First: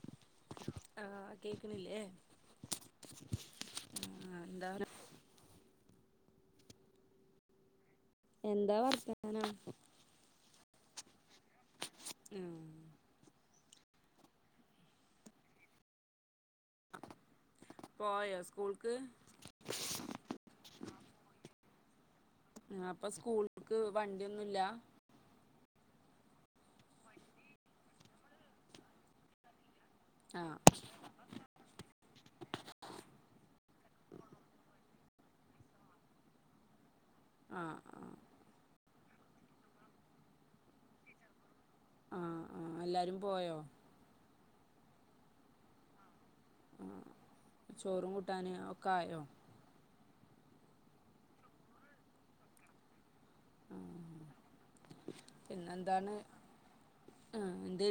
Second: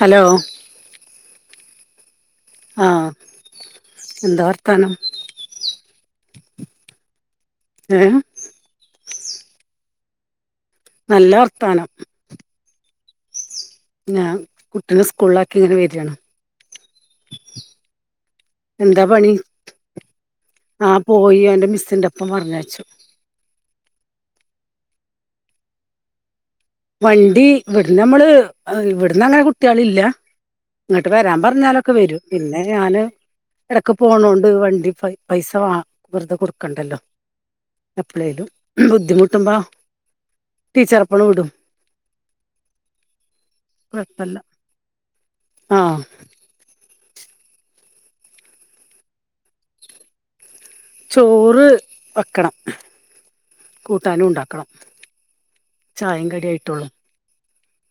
Hello? ആഹ് കേക്കണില്ലേ ആഹ് എന്താ വർത്താനം ഏ എന്താ വർത്താനം നല്ല വർത്താനം ഉം ഞാൻ കുട്ടീെ സ്കൂളില ആാക്കി ഇങ്ങനെ വരിയാണ് പോയോ സ്കൂൾക്ക് എന്താ പണി ആഹ പോയി എന്റെ മിസ്സിന്റെപ്പം പറഞ്ഞ യച്ചു ഇപ്പൊ സ്കൂൾക്ക് വണ്ടിയൊന്നുല്ല വണ്ടി ഇവിടുന്ന് നമ്മള് ഇവിടന്ന് അങ്ങനെ കുട്ടി ള്ഇല്ല ആഹ ഇങ്ങോട്ട് വരാൻ പറഞ്ഞാലൊക്കെ വരും പിന്നെ ഞാൻ എടക്ക് പോണതൊണ്ട് വണ്ടി പൈസ വ വെറുതെ കൊടുക്കണ്ടല്ലോ ആഹ് ആഹ് എപ്പളലും ബുദ്ധിമുട്ടുമ്പോ ടീച്ചർ എപ്പഴ വിടും ആഹ ആ എല്ലാരും പോയോ കൊഴപ്പല്യ ആഹ ആ ചോറും കൂട്ടാന് ഒക്കെ ആയോ ചോറ് വെക്കണം ആഹ് കൂട്ടാനും ഉണ്ടാക്കണം ചായ കടിയ ആായിട്ടുള്ളൂ ആ എന്ത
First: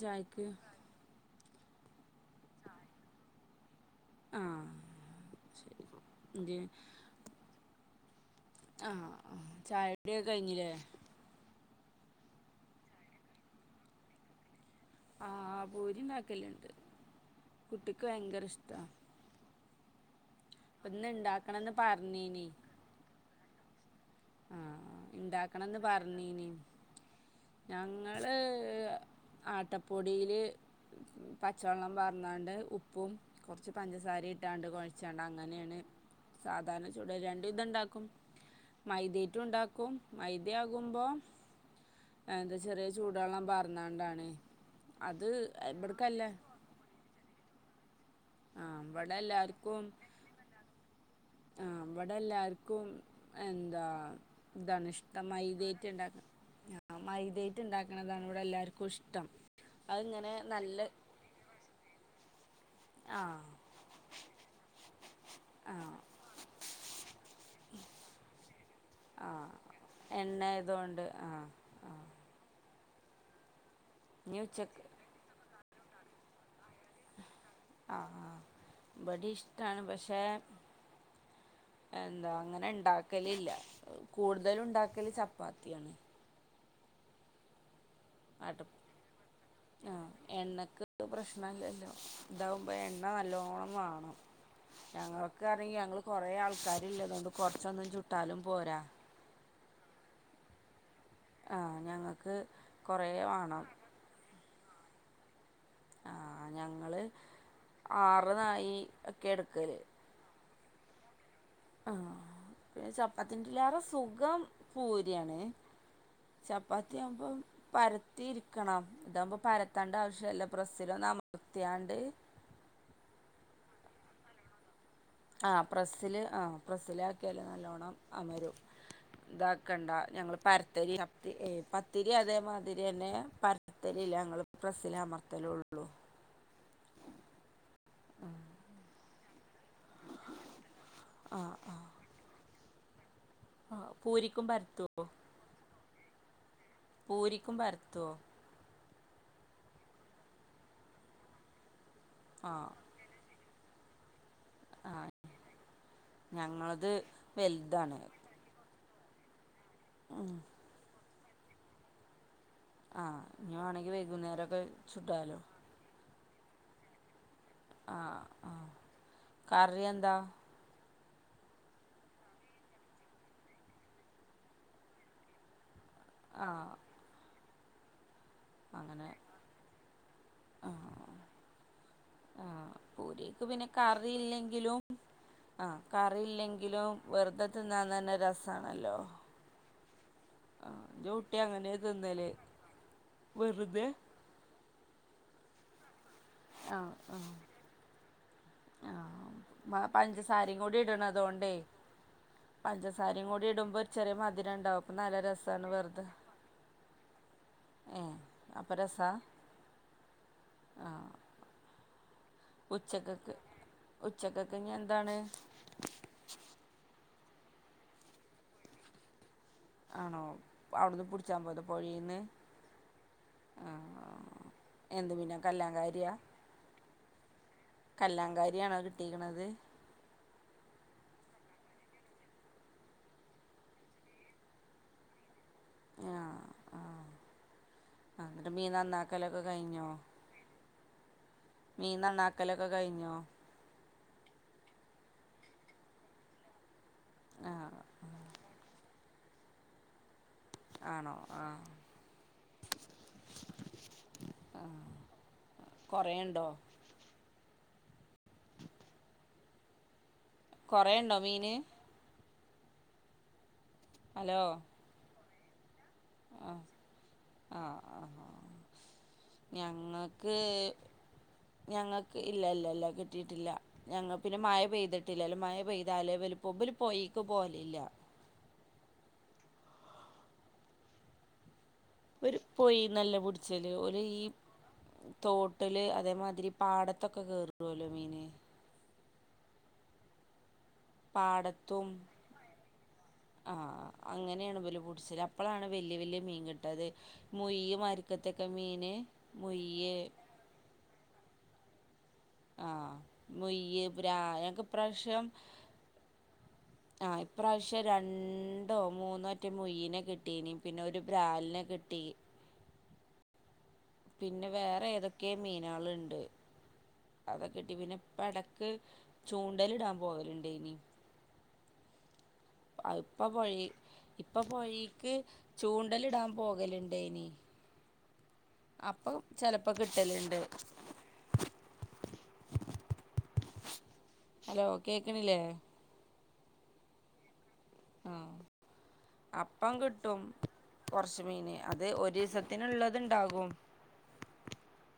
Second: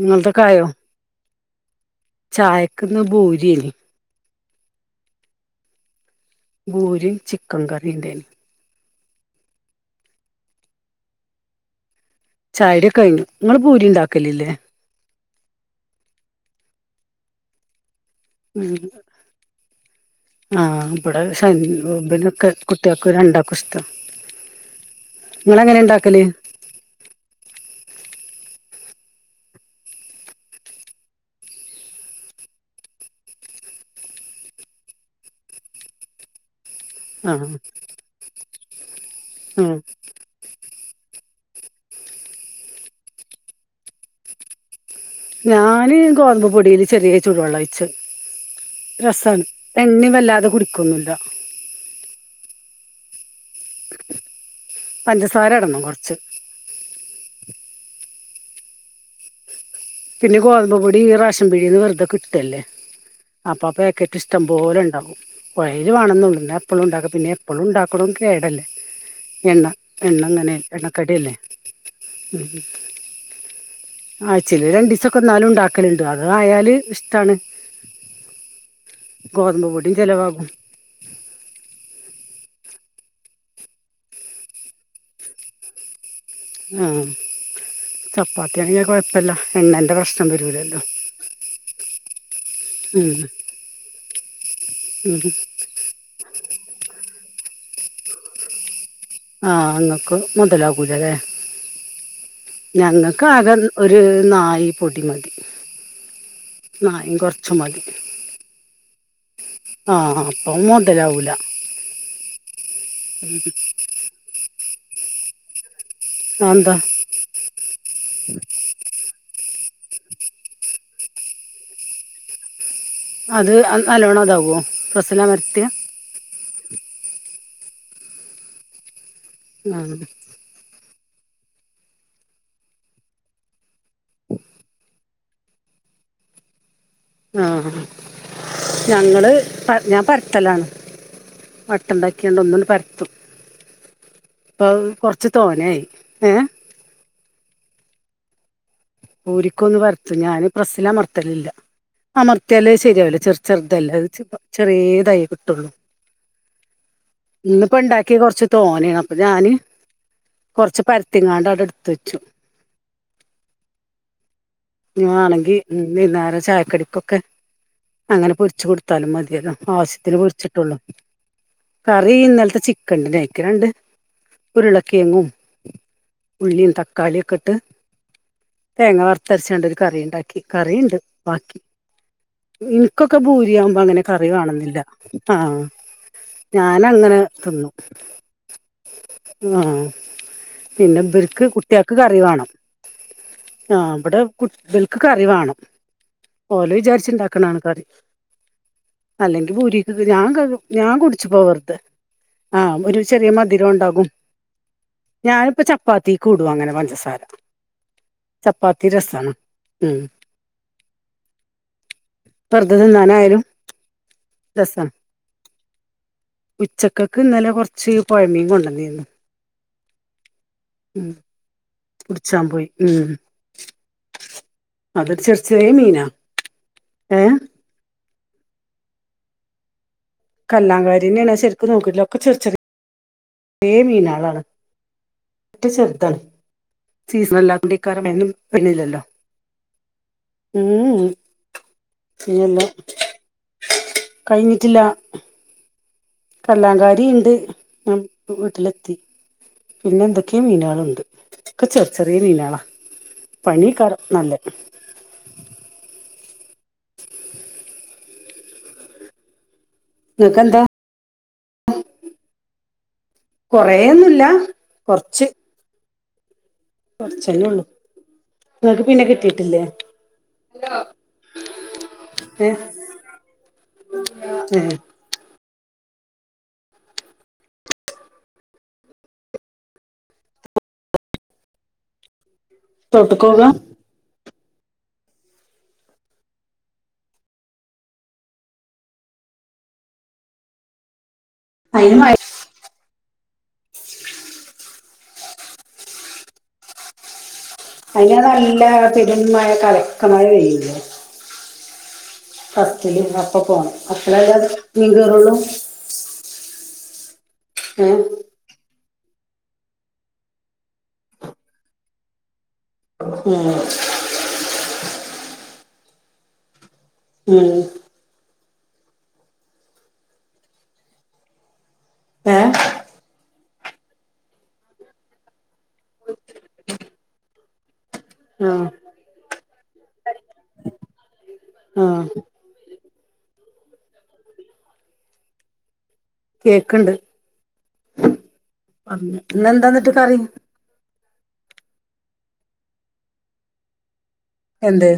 നിങ്ങളു തെക്കെക്കായോ ചായക്കന്ന് ഭൂരിയ ന്ന് ആ ശരി എന്തേ ഭൂരി യുംചിക്കൻ കറി ണ്ടായിരുന്നു ആ ചായടിയൊക്കെ കഴിഞ്ഞില്ലേ ചായടടിക്ക കഴിഞ്ഞു നിങ്ങള് പൂരി ഉണ്ടാക്കലല്ലേ ആഹ പൂരി ണ്ടാക്കല്ുണ്ട് കുട്ടിക്ക് ഭയങ്കര ഇഷ്ട ആഹ ഇവിടെ ഇണ്ടാക്കണംന്ന് പിന്നെ പറഞ്ഞീനി കുട്ടിയക്ക് രണ്ടാാ ക്കൊക്കെ ഇസ്ഷ്ടാ ആഹ ഇണ്ടാക്കണംന്ന് പറഞ്ഞന ഞങ്ങള് ആട്ടപ്പൊടിയില് പച്ചവെള്ളം പററന്നാണ്ട് ഉപ്പും കുറച്ച് പഞ്ചസാര ഇട്ടാണ്ട് കുഴിച്ചാണ്ട് അങ്ങനെയാണ് സാധാരണ ചുടല് ആഹ് രണ്ടും ഇതുണ്ടാക്കും മൈതേറ്റും ആഹ് ഉണ്ടാക്കും മൈദ്യ ആകുമ്പോ എന്താ ചെറിയ ചൂടുവെള്ളം പറർന്നാണ്ടാണ് ഞാന് ഗോതമ്പ് പൊടിയില് ചെറിയ ചൂടുവെള്ളം ഒഴിച്ച് ആഹ് ഇവിടെ രസമാണ് എല്ലാവർക്കും എണ്ണയും വല്ലാതെ കുടിക്കൊന്നുല്ല ഇവിടെ എല്ലാർക്കും എന്താ ഇതാണ് ഇഷ്ടം പഞ്ചസാര ഇടണം മൈതേറ്റ് കുറച്ച് ഉണ്ടാക്കുന്നത് ആ മൈതായിട്ട ഉണ്ടാക്കണതാാണ് ഇവിടെ എല്ലാർക്കും ഇഷ്ടം അതിങ്ങനെ പിന്നെ ഗോതമ്പ നല്ല പൊടി റഷശൻ പിടിന്ന് വെറുതെ കിട്ടല്ലേ ആ അപ്പൊ പാക്കറ്റ് ഇഷ്ടംോലെ ഉണ്ടകും ആ കുയല് ആണെന്നള്ള എപ്പളും ഉണ്ടാക്കും പിന്നെ അപ്പോളും ഉണ്ടാക്കണം കേടല്ലേ ആ എണ്ണ എണ്ണ എണ്ണങ്ങനെ ആയതുകൊണ്ട് ആ എണ്ണക്കടല്ലേ ആ ഉം ഇനി ആഴ്ച്ചയില് ഉച്ചക്ക് രണ്ട സൊക്കെ എന്നാലും ഉണ്ടാക്കലുണ്ട് അതായാല് ഇഷ്ടാണ് ആ ബടി ഗോതമ്പ് ഇഷ്ടാണ് പൊടിയും പക്ഷേ ചെലവാകും എന്താ അങ്ങനെ ഉണ്ടാക്കലില്ല കൂടുതല ഉണ്ടാക്കല് ചപ്പാത്തിയാണ് ആഹ ആട്ട എണ്ണന്റെ ആഹ പ്രശ്നം വരൂലല്ലോ എണ്ണക്ക് പ്രശ്നല്ലല്ലോ ഇതാാവുമ്പോ ഉം എണ്ണ നല്ലോണം വാങ്ങു ഉം ഞങ്ങൾക്ക് അ ഞങ്ങള്ൾ കുറെേ ആൾക്കാരിില്ലതുകൊണ്ട് കുറച്ചൊന്നും ചുട്ടാലും പോരാ ആഹ് അങ്ങക്ക് മുതലാകൂലരെേ ആ ഞങ്ങൾക്ക് കുറേ ആകെ വേണം ഒരു നായി പൊടി മതി ആ ഞങ്ങള് നായും കുറച്ച് മതി ആറ്നായി ഒക്കെ എടുക്കൽ ആ അപ്പം മുതലാവൂല ആഹ് പിന്നെ ചപ്പത്തിന്റെ ലേറെ സുഖം പൂരിയാണ് അതെന്താ ചപ്പാത്തിയാകുമ്പം പരത്തിയിരിക്കണം ഇതാവകുമ്പോ പരത്താണ്ട ആവശ്യല്ല പ്രസ്സിൽ ഒന്ന് അമർത്യാണ്ട് അത് നല്ലോണം ഇതാവോ പ്ര ആ പ്രസ്സില് ആ പ്രസ്സൽ ആക്കിയാല് നല്ലവണ്ണം മരും ആ ഇതാക്കണ്ട ഞങ്ങള് പരത്തരി പ ഏഹ് പത്തിരി അതേമാതിരി തന്നെ പരത്തിരില്ല ഞങ്ങള പ്രസ്സില് അമർത്തല് ഒള്ളൂ ആഹ് ഞങ്ങള് ഞാൻ പരത്തലാണ് ഇട്ടണ്ടാക്കിയണ്ട് ഒന്ന പരത്തും ആഹ് പൂരിക്കും ഇപ്പൊയ് പരത്തുവോ കൊറച്ച് തോന്നായി ഏഹ് പൂരിക്കും പരത്തോ ഒരിക്കും ഒന്ന് പരത്തു ഞാാന് പ്രസ്സൽ അമർത്തലില്ല ആഹ് അമർത്തിയാല് ശരിയല്ല ചെറ ചെറുതല്ല അത് ചെറിയ ആഹ് ഇതായി കിട്ടുള്ളൂ ഞങ്ങളത് ഇന്നിപ്പോ വലുതാണ് ഉണ്ടാക്കിയ കുറച്ച് തോണാണ് അപ്പോ ഞാന് ആഹ് കുറച്ച് പരുത്തിങ്ങാണ്ട് അവിടെ എടുത്ത് വെച്ചു ആഹ് ഇനി വേണമെങ്കിൽ വൈകുന്നേരം ഒക്കെ ഇഞ്മാണെങ്കിൽ വൈന്നേരം ചായ ക്കടിക്കൊക്കെ ആഹ് അങ്ങനെ പൊരിച്ച് ആഹ് കൊടുത്താലും മതിയല്ല കറി എന്താ ആവശ്യത്തിന് പൊരിച്ചിട്ടെള്ളു കറി ഇന്നലത്തെ ചിക്കൻ ഇണ്ട് അയിക്ക് രണ്ട് ഉരുളക്കിഴങ്ങും ആഹ് ഉള്ളിയും തക്കാളിയും ഒക്കെ ഇട്ട് അങ്ങനെ അരച്ചാണ്ട് ഒരു കറി ഇണ്ടാക്കി കറി യുണ്ട് ബാക്കി ആഹ് എനിക്കൊക്കെ പൂരിക്ക് പിന്നെ ഭൂരിയാവുമ്പോ അങ്ങനെ കറി വാണന്നില്ല കറിയില്ലെങ്കിലും ആഹ് ഞാനങ്ങനെ തെ തിന്നും തിന്നാൻ തന്നെ രസമാണല്ലോ ആഹ് പിന്നെ കുട്ടി ഇവർക്ക് അങ്ങനെ കുട്ടികക്ക് കറി തിന്നല് വേണം വെറുതെ ആഹ് ഇവിടെ കുട്ടി ഇവൽക്ക് കറി വേണം ഓലെ ആഹ് വിചാരിച്ച് ആഹ് ഇണ്ടാക്ക്ണാണ് കറി ആഹ് അല്ലെങ്കി മ പൂരിക്ക് ഞാൻ പഞ്ചസാരിം കൂടി ഞാൻ കുടിച്ചു പോ ഇടണതോണ്ടേ വെറുതെ ആഹ് ഒരു പഞ്ചസാരിം ചെറിയ കൂടി മധുരം ഇടുമ്പോ ഒരു ഉണ്ടാകും ചെറിയ മധുരം ഉണ്ടാവും അപ്പം നല്ല ഞാനിപ്പോ രസാണ് വെറുതെ ചപ്പാത്തിക്കും ഇടും അങ്ങനെ പഞ്ചസാര ഏഹ് അപ്പം ചപ്പാത്തി രസാ രസാണ് ഉം ആഹ് വെറുതെ ഉച്ചക്കൊക്ക് തിന്നാനായാലും ഉച്ചക്കൊക്കെ ഇഞ് എന്താണ് ഉച്ചക്കൊക്ക് ഇന്നലെ കുറച്ച് പുഴമീൻ കൊണ്ടുവന്നിരുന്നു ആണോ അവിടുന്ന് പിടിച്ചാ പോയതാ പുടിച്ചാൻ പോയി ഉം ആഹ് എന്ത് അതൊരു ചെർ പിന്നെ ചെർച്ചയായ മീനാ കല്ലാങ്കാരിയാ ഏഹ് കല്ലാംകാരിയാണോ കിട്ടിരിക്കണുന്നത് കല്ലാകാരിന്നെയണ ശെരിക്കും നോക്കിട്ട ഒക്കെ ചെറ ചെറിയ മീനാളാണ് പറ്റ ചെറുതാണ് ആഹ് ആഹ് സീസണ് അല്ലത്തെ ണ്ടെയ്ക്കാരം ആഹ് എന്നിട്ട് മീൻ പിന്നില്ലല്ലോ നന്നാക്കലൊക്കെ കഴിഞ്ഞോ ഉം ഉം മീൻ നന്നാക്കലൊക്കെ കഴിഞ്ഞോ കഴിഞ്ഞിട്ടില്ല കല്ലാകാരി ഉണ്ട് ആഹ് ഞൻ വീട്ടിലെത്തി പിന്നെ എന്തൊക്കെയ മീനുകളുണ്ട് ആണോ ആഹ് ഒക്കെ ചെറി ചെറിയ മീനാളാ പണിയെകാരം നല്ല കുറേയുണ്ടോ ഇങ്ങക്ക് എന്താ കൊറെ ഇണ്ടോ മീന് കൊറേന്നുല്ല കൊറച്ച് ആഹ് കൊറച്ചന്നെ ഉള്ളു ആഹ് ആഹ് ആഹ് ഇങ്ങക്ക് പിന്നെ കിട്ടിയിട്ടില്ലേ ഞങ്ങക്ക് ഞങ്ങക്ക് ഏ ഇല്ലല്ല ഇല്ല കിട്ടീട്ടില്ല ഞങ്ങക്ക് പിന്നെ ഏ മഴ പെയ്ത് ട്ടില്ലല്ലോ മഴ പെയ്താലേ ഇവല് പോ പോയേക്ക് പോവലില്ല ഒര് പോയീന്നല്ല തോട്ട്ക്കോകാ പുട്ച്ചല് ഓല് ഈ തോട്ട്ല് അതേമാതിരി പാടത്തൊക്കെ കേറോല്ലോ മീന് പാടത്തും അയിന് മഴ ആഹ് അങ്ങന്യാണ് ഇവല് പുട്ച്ചല് അപ്പളാണ് വല്യ വല്യ മീൻ കിട്ടത് മൊയ്യ് അയിന് മാരിക്കത്തെക്കെ നല്ല മീന് പെരും മഴ മൊയ്യ് [unintelligible] ആഹ് ഫസ്റ്റില് അപ്പ പോണം മൊയ്യ് ബരാ അപ്പളല്ലേ ഞങ്ങക്ക് മീൻ ഇപ്രാശ്യം കേറുള്ളൂ ആഹ് ഇപ്രാവശ്യം ഏ രൺ ണ്ടോ മൂന്നോറ്റെ മൊയ്യിനെ കിട്ടീനി പിന്നൊരു ബ്രാല്നെ കിട്ടി ഉം പിന്നെ വേറെ ഏതെക്കെ മീനേള്ണ്ട് അതൊക്കെ ഉം കിട്ടി പിന്നെ എടക്ക് ചൂണ്ടല്ടാൻ പോവല്ണ്ടേനി ഏ അത്പ്പൊ പൊഴേ ഇപ്പ പൊഴീക്ക് ചൂണ്ടല്ടാൻ പോകല്ണ്ടേനി ആഹ് അപ്പം ചെലപ്പകിട്ടല്ണ്ട് ആഹ് ഹലോ കേക്ക്ണില്ലേ? കേക്ക്ണ്ട് ആ പറഞ്ഞ അപ്പം ഇന്നെന്താന്നിട്ട് കറി കിട്ടും കൊറച്ച് മീന് അത് ഒരീസത്തിന്ള്ളത്ണ്ടാകും എന്ത്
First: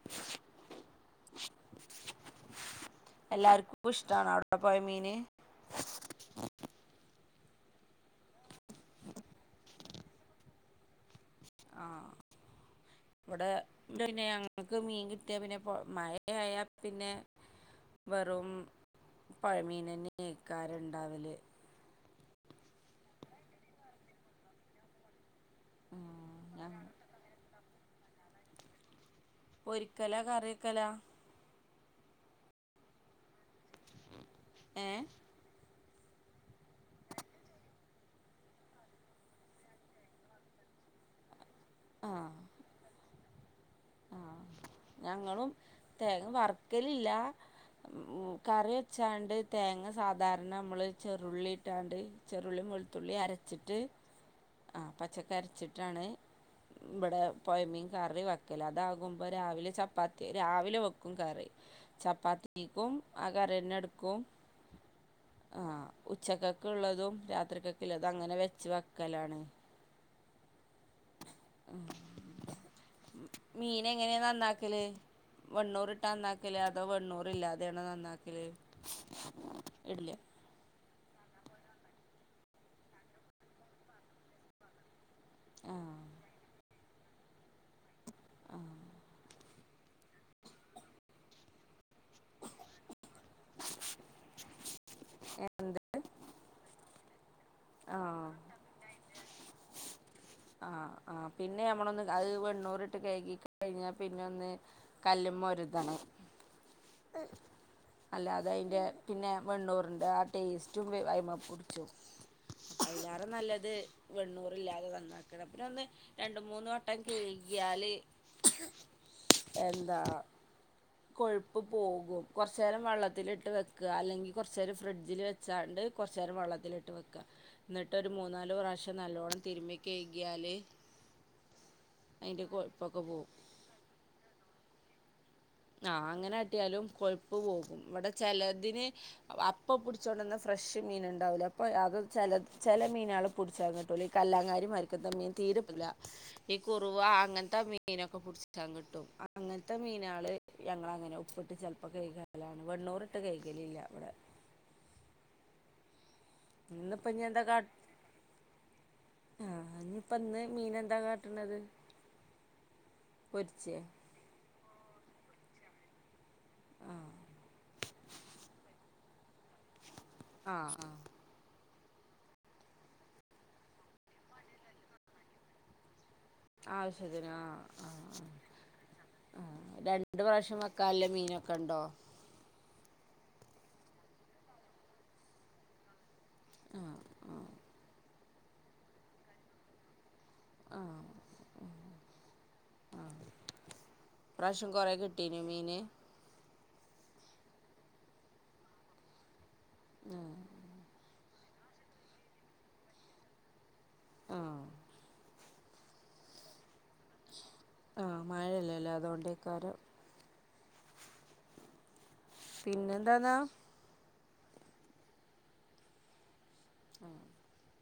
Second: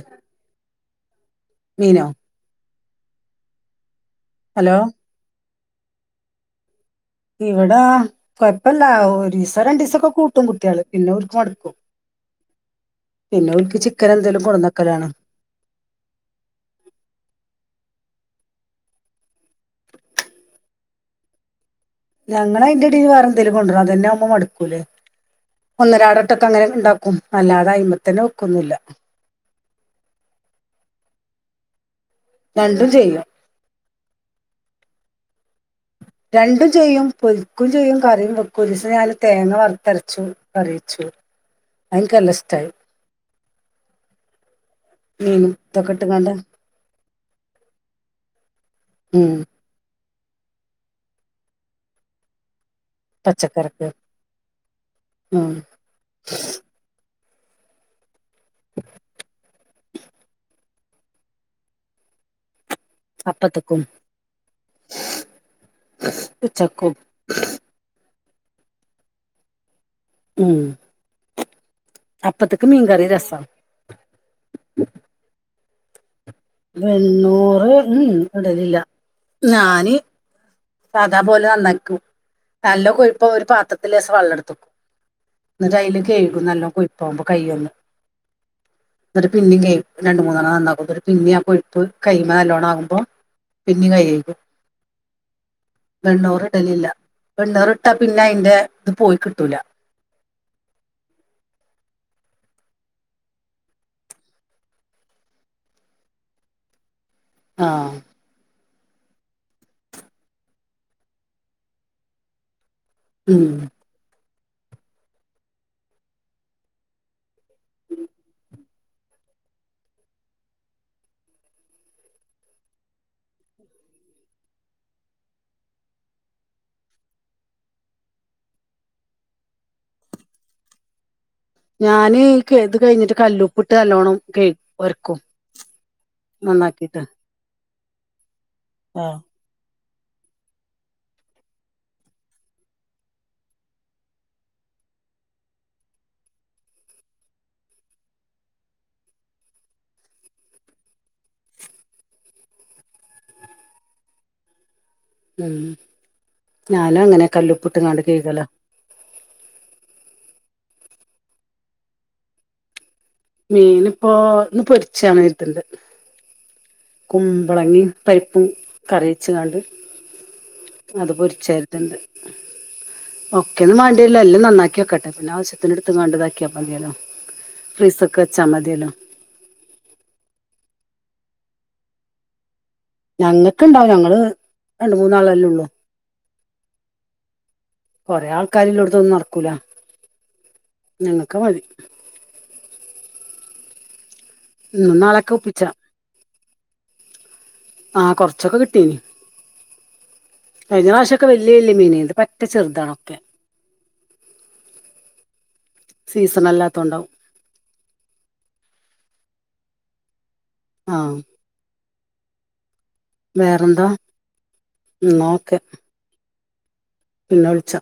മീനോ എല്ലാർക്കുഷ്ടാണോ അവടെ ഹലോ പൊയ മീന് ഇവടാ കൊഴപ്പല്ല ഒരീസം രണ്ടീസൊക്കെ കൂട്ടും കുട്ട്യേള് പിന്നെ ഒല് മട്ക്കും പിന്നെ ഓല്ക്ക് ചിക്കനെന്തേലും കൊട്ന്നക്കലാണ്. ട്ട്യാ പിന്നെ പൊ മഴയായ പിന്നെ വെറും പൊഴമീനെന്നേയ്ക്കാരം ഇണ്ടാവല് ഞങ്ങളയിന്റെടേല് വേറെന്തേലും കൊണ്ടരും അതെന്നാവുമ്പം മട്ക്കൂലേ ഒന്നരാടോട്ടൊക്കെ ഉം അങ്ങനെണ്ടാക്കും അല്ലാതായ്മതന്നെ വെക്കൊന്നുല്ല പൊരിക്കലാ കറിക്കെലാ രണ്ടും ചെയ്യും. ഏഹ് രണ്ടും ചെയ്യും പൊരിക്കും ചെയ്യും കറിം വെ ഒരീസം ഞാന് തേങ്ങ വറ്ത്തരച്ചു കറിവെച്ചു. അത് ഇൻക്ക് ആ നല്ലഷ്ട്ടായി. ആഹ് ഞങ്ങളും ഇതൊക്കെ തേങ്ങ ഇട്ട്ങ്ങാണ്ട് വറ് ക്കല് ല്ലാ ഉം കറി ഉം വെച്ചാണ്ട് തേങ്ങ സാധാരണമ്മള് ചെറുള്ളിട്ടാണ്ട് ചെറുള്ളി വെള് ത്തുള്ളി അരച്ചിട്ട് പച്ചക്കറിക്ക് ആഹ് ഉം പച്ചക്കരച്ച് ട്ടാണ് ഇബടെ പൊയമീൻ കറി വെക്കല് അതാകും രാവിലെ ചപ്പാത്തി രാവിലെ വെക്കും കറി ചപ്പാത്തീക്കും ആ അപ്പത്ത്ക്കും കറിന്നെട്ക്കും ആഹ് ഉച്ചക്കും ഉച്ചക്കക്ക്ള്ളതും രാത്രിക ക്ക്ല്ലതങ്ങനെ വെച്ച് വെക്കലാണ് ഉം ഉം അപ്പത്ത്ക്ക് മീൻകറി രസം മീനെങ്ങനേ നന്നാക്കല് വെണ്ണൂറ് നന്നാക്കല് അതോ വെണ്ണൂറി വെണ്ണൂറ് ല്ലാതെണോ ഉം നന്നാക്കല് ഇടലില്ല ഇടില്ല സാദാ പോലെ നന്നാക്കും നല്ല കൊഴ്പ്പോ ഒരു പാത്രത്തിലേസം വള്ളടുക്കും. ന്ന്ട്ടയില് ആഹ് കെഴുകും നല്ലോം കൊഴ്പ്പാവുമ്പോ കയ്യൊന്ന് ന്നട്ട് പിന്നും കേയും രണ്ട് മൂന്നണ്ണം നന്നാക്കും ന്നട്ട് പിന്നിം ആ കൊഴുപ്പ് കയ്യ്മ്മെ നല്ലോണ്ണം ആകുമ്പോ പിന്നിം കയ്കും. എന്ത് വെണ്ണൂറിടലില്ല വെൺണ്ണൂറിട്ടാ പിന്നെ ആഹ് അയിന്റെ ത് പോയികിട്ടൂല. ആഹ് ആ പിന്നെ നമ്മളൊന്ന് അഹ് വെണ്ണൂറിട്ട് കഴ്കി കഴിഞ്ഞാ പിന്നൊന്ന് കല്ലുമ്മൊരുതണം. ആഹ് അല്ലാതെ അയ്ൻ്റെ പിന്നെ വെണ്ണൂറിൻ്റെ ആ ടേസ്റ്റും അയ്മേപുടിച്ചും ആയിലാറെ ഉം നല്ലത് വെണ്ണൂർയില്ലാതെ തന്നാ പി ഒന്ന് രണ്ടു മൂന്ന് വട്ടം കെഴുകിയാൽ എന്താ കൊഴുപ്പ് പോകും കൊറേചേരം വെള്ളത്തിലിട്ട് വെക്കാ അല്ലെങ്കിൽ കൊറേചേരം ഫ്രിഡ്ജിൽ വെ വച്ചാണ്ട് കൊറച്ചു നേരം വെള്ളത്തിലിട്ട് വെക്കാ ന്നട്ട് ഒരു മൂന്നാല് പ്രാവശ്യം നല്ലവോണ്ണം തിരുമ്മി കഴുകിയാൽ ഞാന് അതിൻ്റെ ഇത് ചെയ്ത് കൊഴുപ്പൊക്കെ കഴിഞ്ഞിട്ട് പോകും കല്ലുപ്പിട്ട് നല്ലോണം കഴ് ഒരുക്കും ആ അങ്ങനെ ആട്ടിയാലും കൊഴപ്പ് പോകും ഇവടെ ചെലതിന് ആഹ് അ ഇപ്പോൾ പിടിച്ചോണ്ടന്നാ ഫ്രഷ് മീൻ ഇണ്ടാവുല്ലേ അപ്പോ അത് ചെലത് ചെല മീനാൾ പുടിചാൻ കിട്ടൂലെ ഈ കല്ലാങ്കാരിമാരിക്ക് ക്ക്തെ മീൻ തീരെ കിട്ടുല ഈ കുറവാ അങ്ങനത്തെ മീനൊക്കെ പുടികാൻ കിട്ടും അങ്ങനത്തെ മീനാൾ ഞങ്ങളങ്ങനെ ഉപ്പിട്ട് ചെലപ്പോ കൈകലാണ് വെണ്ണൂറിട്ട് കൈകലില്ല ഇവിടെ ഉം ഞാനും ഇന്നിപ്പം ഇനി അങ്ങനെ കല്ലുപ്പിട്ട്ങ്ങാട്ട് കൈകലാ ആഹ ഇഞ് ഇപ്പ ഇന്ന് മീനെന്താ കാട്ട്ണത്. മീൻ ഇപ്പോ ഇന്ന് പൊരിച്ചാണ് കരുതിയത് [unintelligible] ആഹ് കുമ്പളങ്ങി പരിപ്പും കറിവച്ച്ങ്ങാണ്ട് ആഹ് ആഹ് അത് പൊരിച്ച ണ്ട് ഒകെന്നും മാണ്ടി വരൂല എല്ലും നന്നാക്കി വെക്കട്ടെ പിന്നെ ആവശ്യത്തിന് ഇടുത്തുങാണ്ട് ഇതാക്കിയാൽ മതിയല്ലോ ആവശ്യത്തിന് ഫ്രീസർക് വെച്ചാമതിയല്ലോ ആ രണ്ട് പ്രാവിശ്യം വെക്കാന്ളെ മീനൊക്കെ ഉണ്ടോ ഞങ്ങൾക്ക് ഇണ്ടാവും ഞങ്ങള് രണ്ട് മൂന്നാളല്ലേ ഒള്ളൂ ആഹ് ആഹ് കൊറെ ആൾക്കാര് ഇള്ളോട്തൊന്നും നടക്കൂല ഞങ്ങൾക്ക് മതി ആഹ് ആഹ് ഈ പ്രാവശ്യം കൊറെ ഇന്നും നാളെയൊക്കെ കിട്ടിനോ ഒപ്പിച്ചാ മീന് ആഹ കൊറച്ചൊക്കെ കിട്ടീന് ആഹ് കഴിഞ്ഞാപ്രാവിശ്യൊക്കെ വല്യ വല്യ മീനെനി ഇത് പറ്റെ ചെറുതാണൊക്കെ ആഹ് സീസൺ അല്ലാത്തോണ്ടാവും ആഹ മഴെലല്ലേ അതോണ്ടാകാരം ആഹ് പിന്നെ എന്താ വേറെന്താ ന്നാ ഒക്കെ ആഹ [inaudible] പിന്നെ വിളിച്ചാ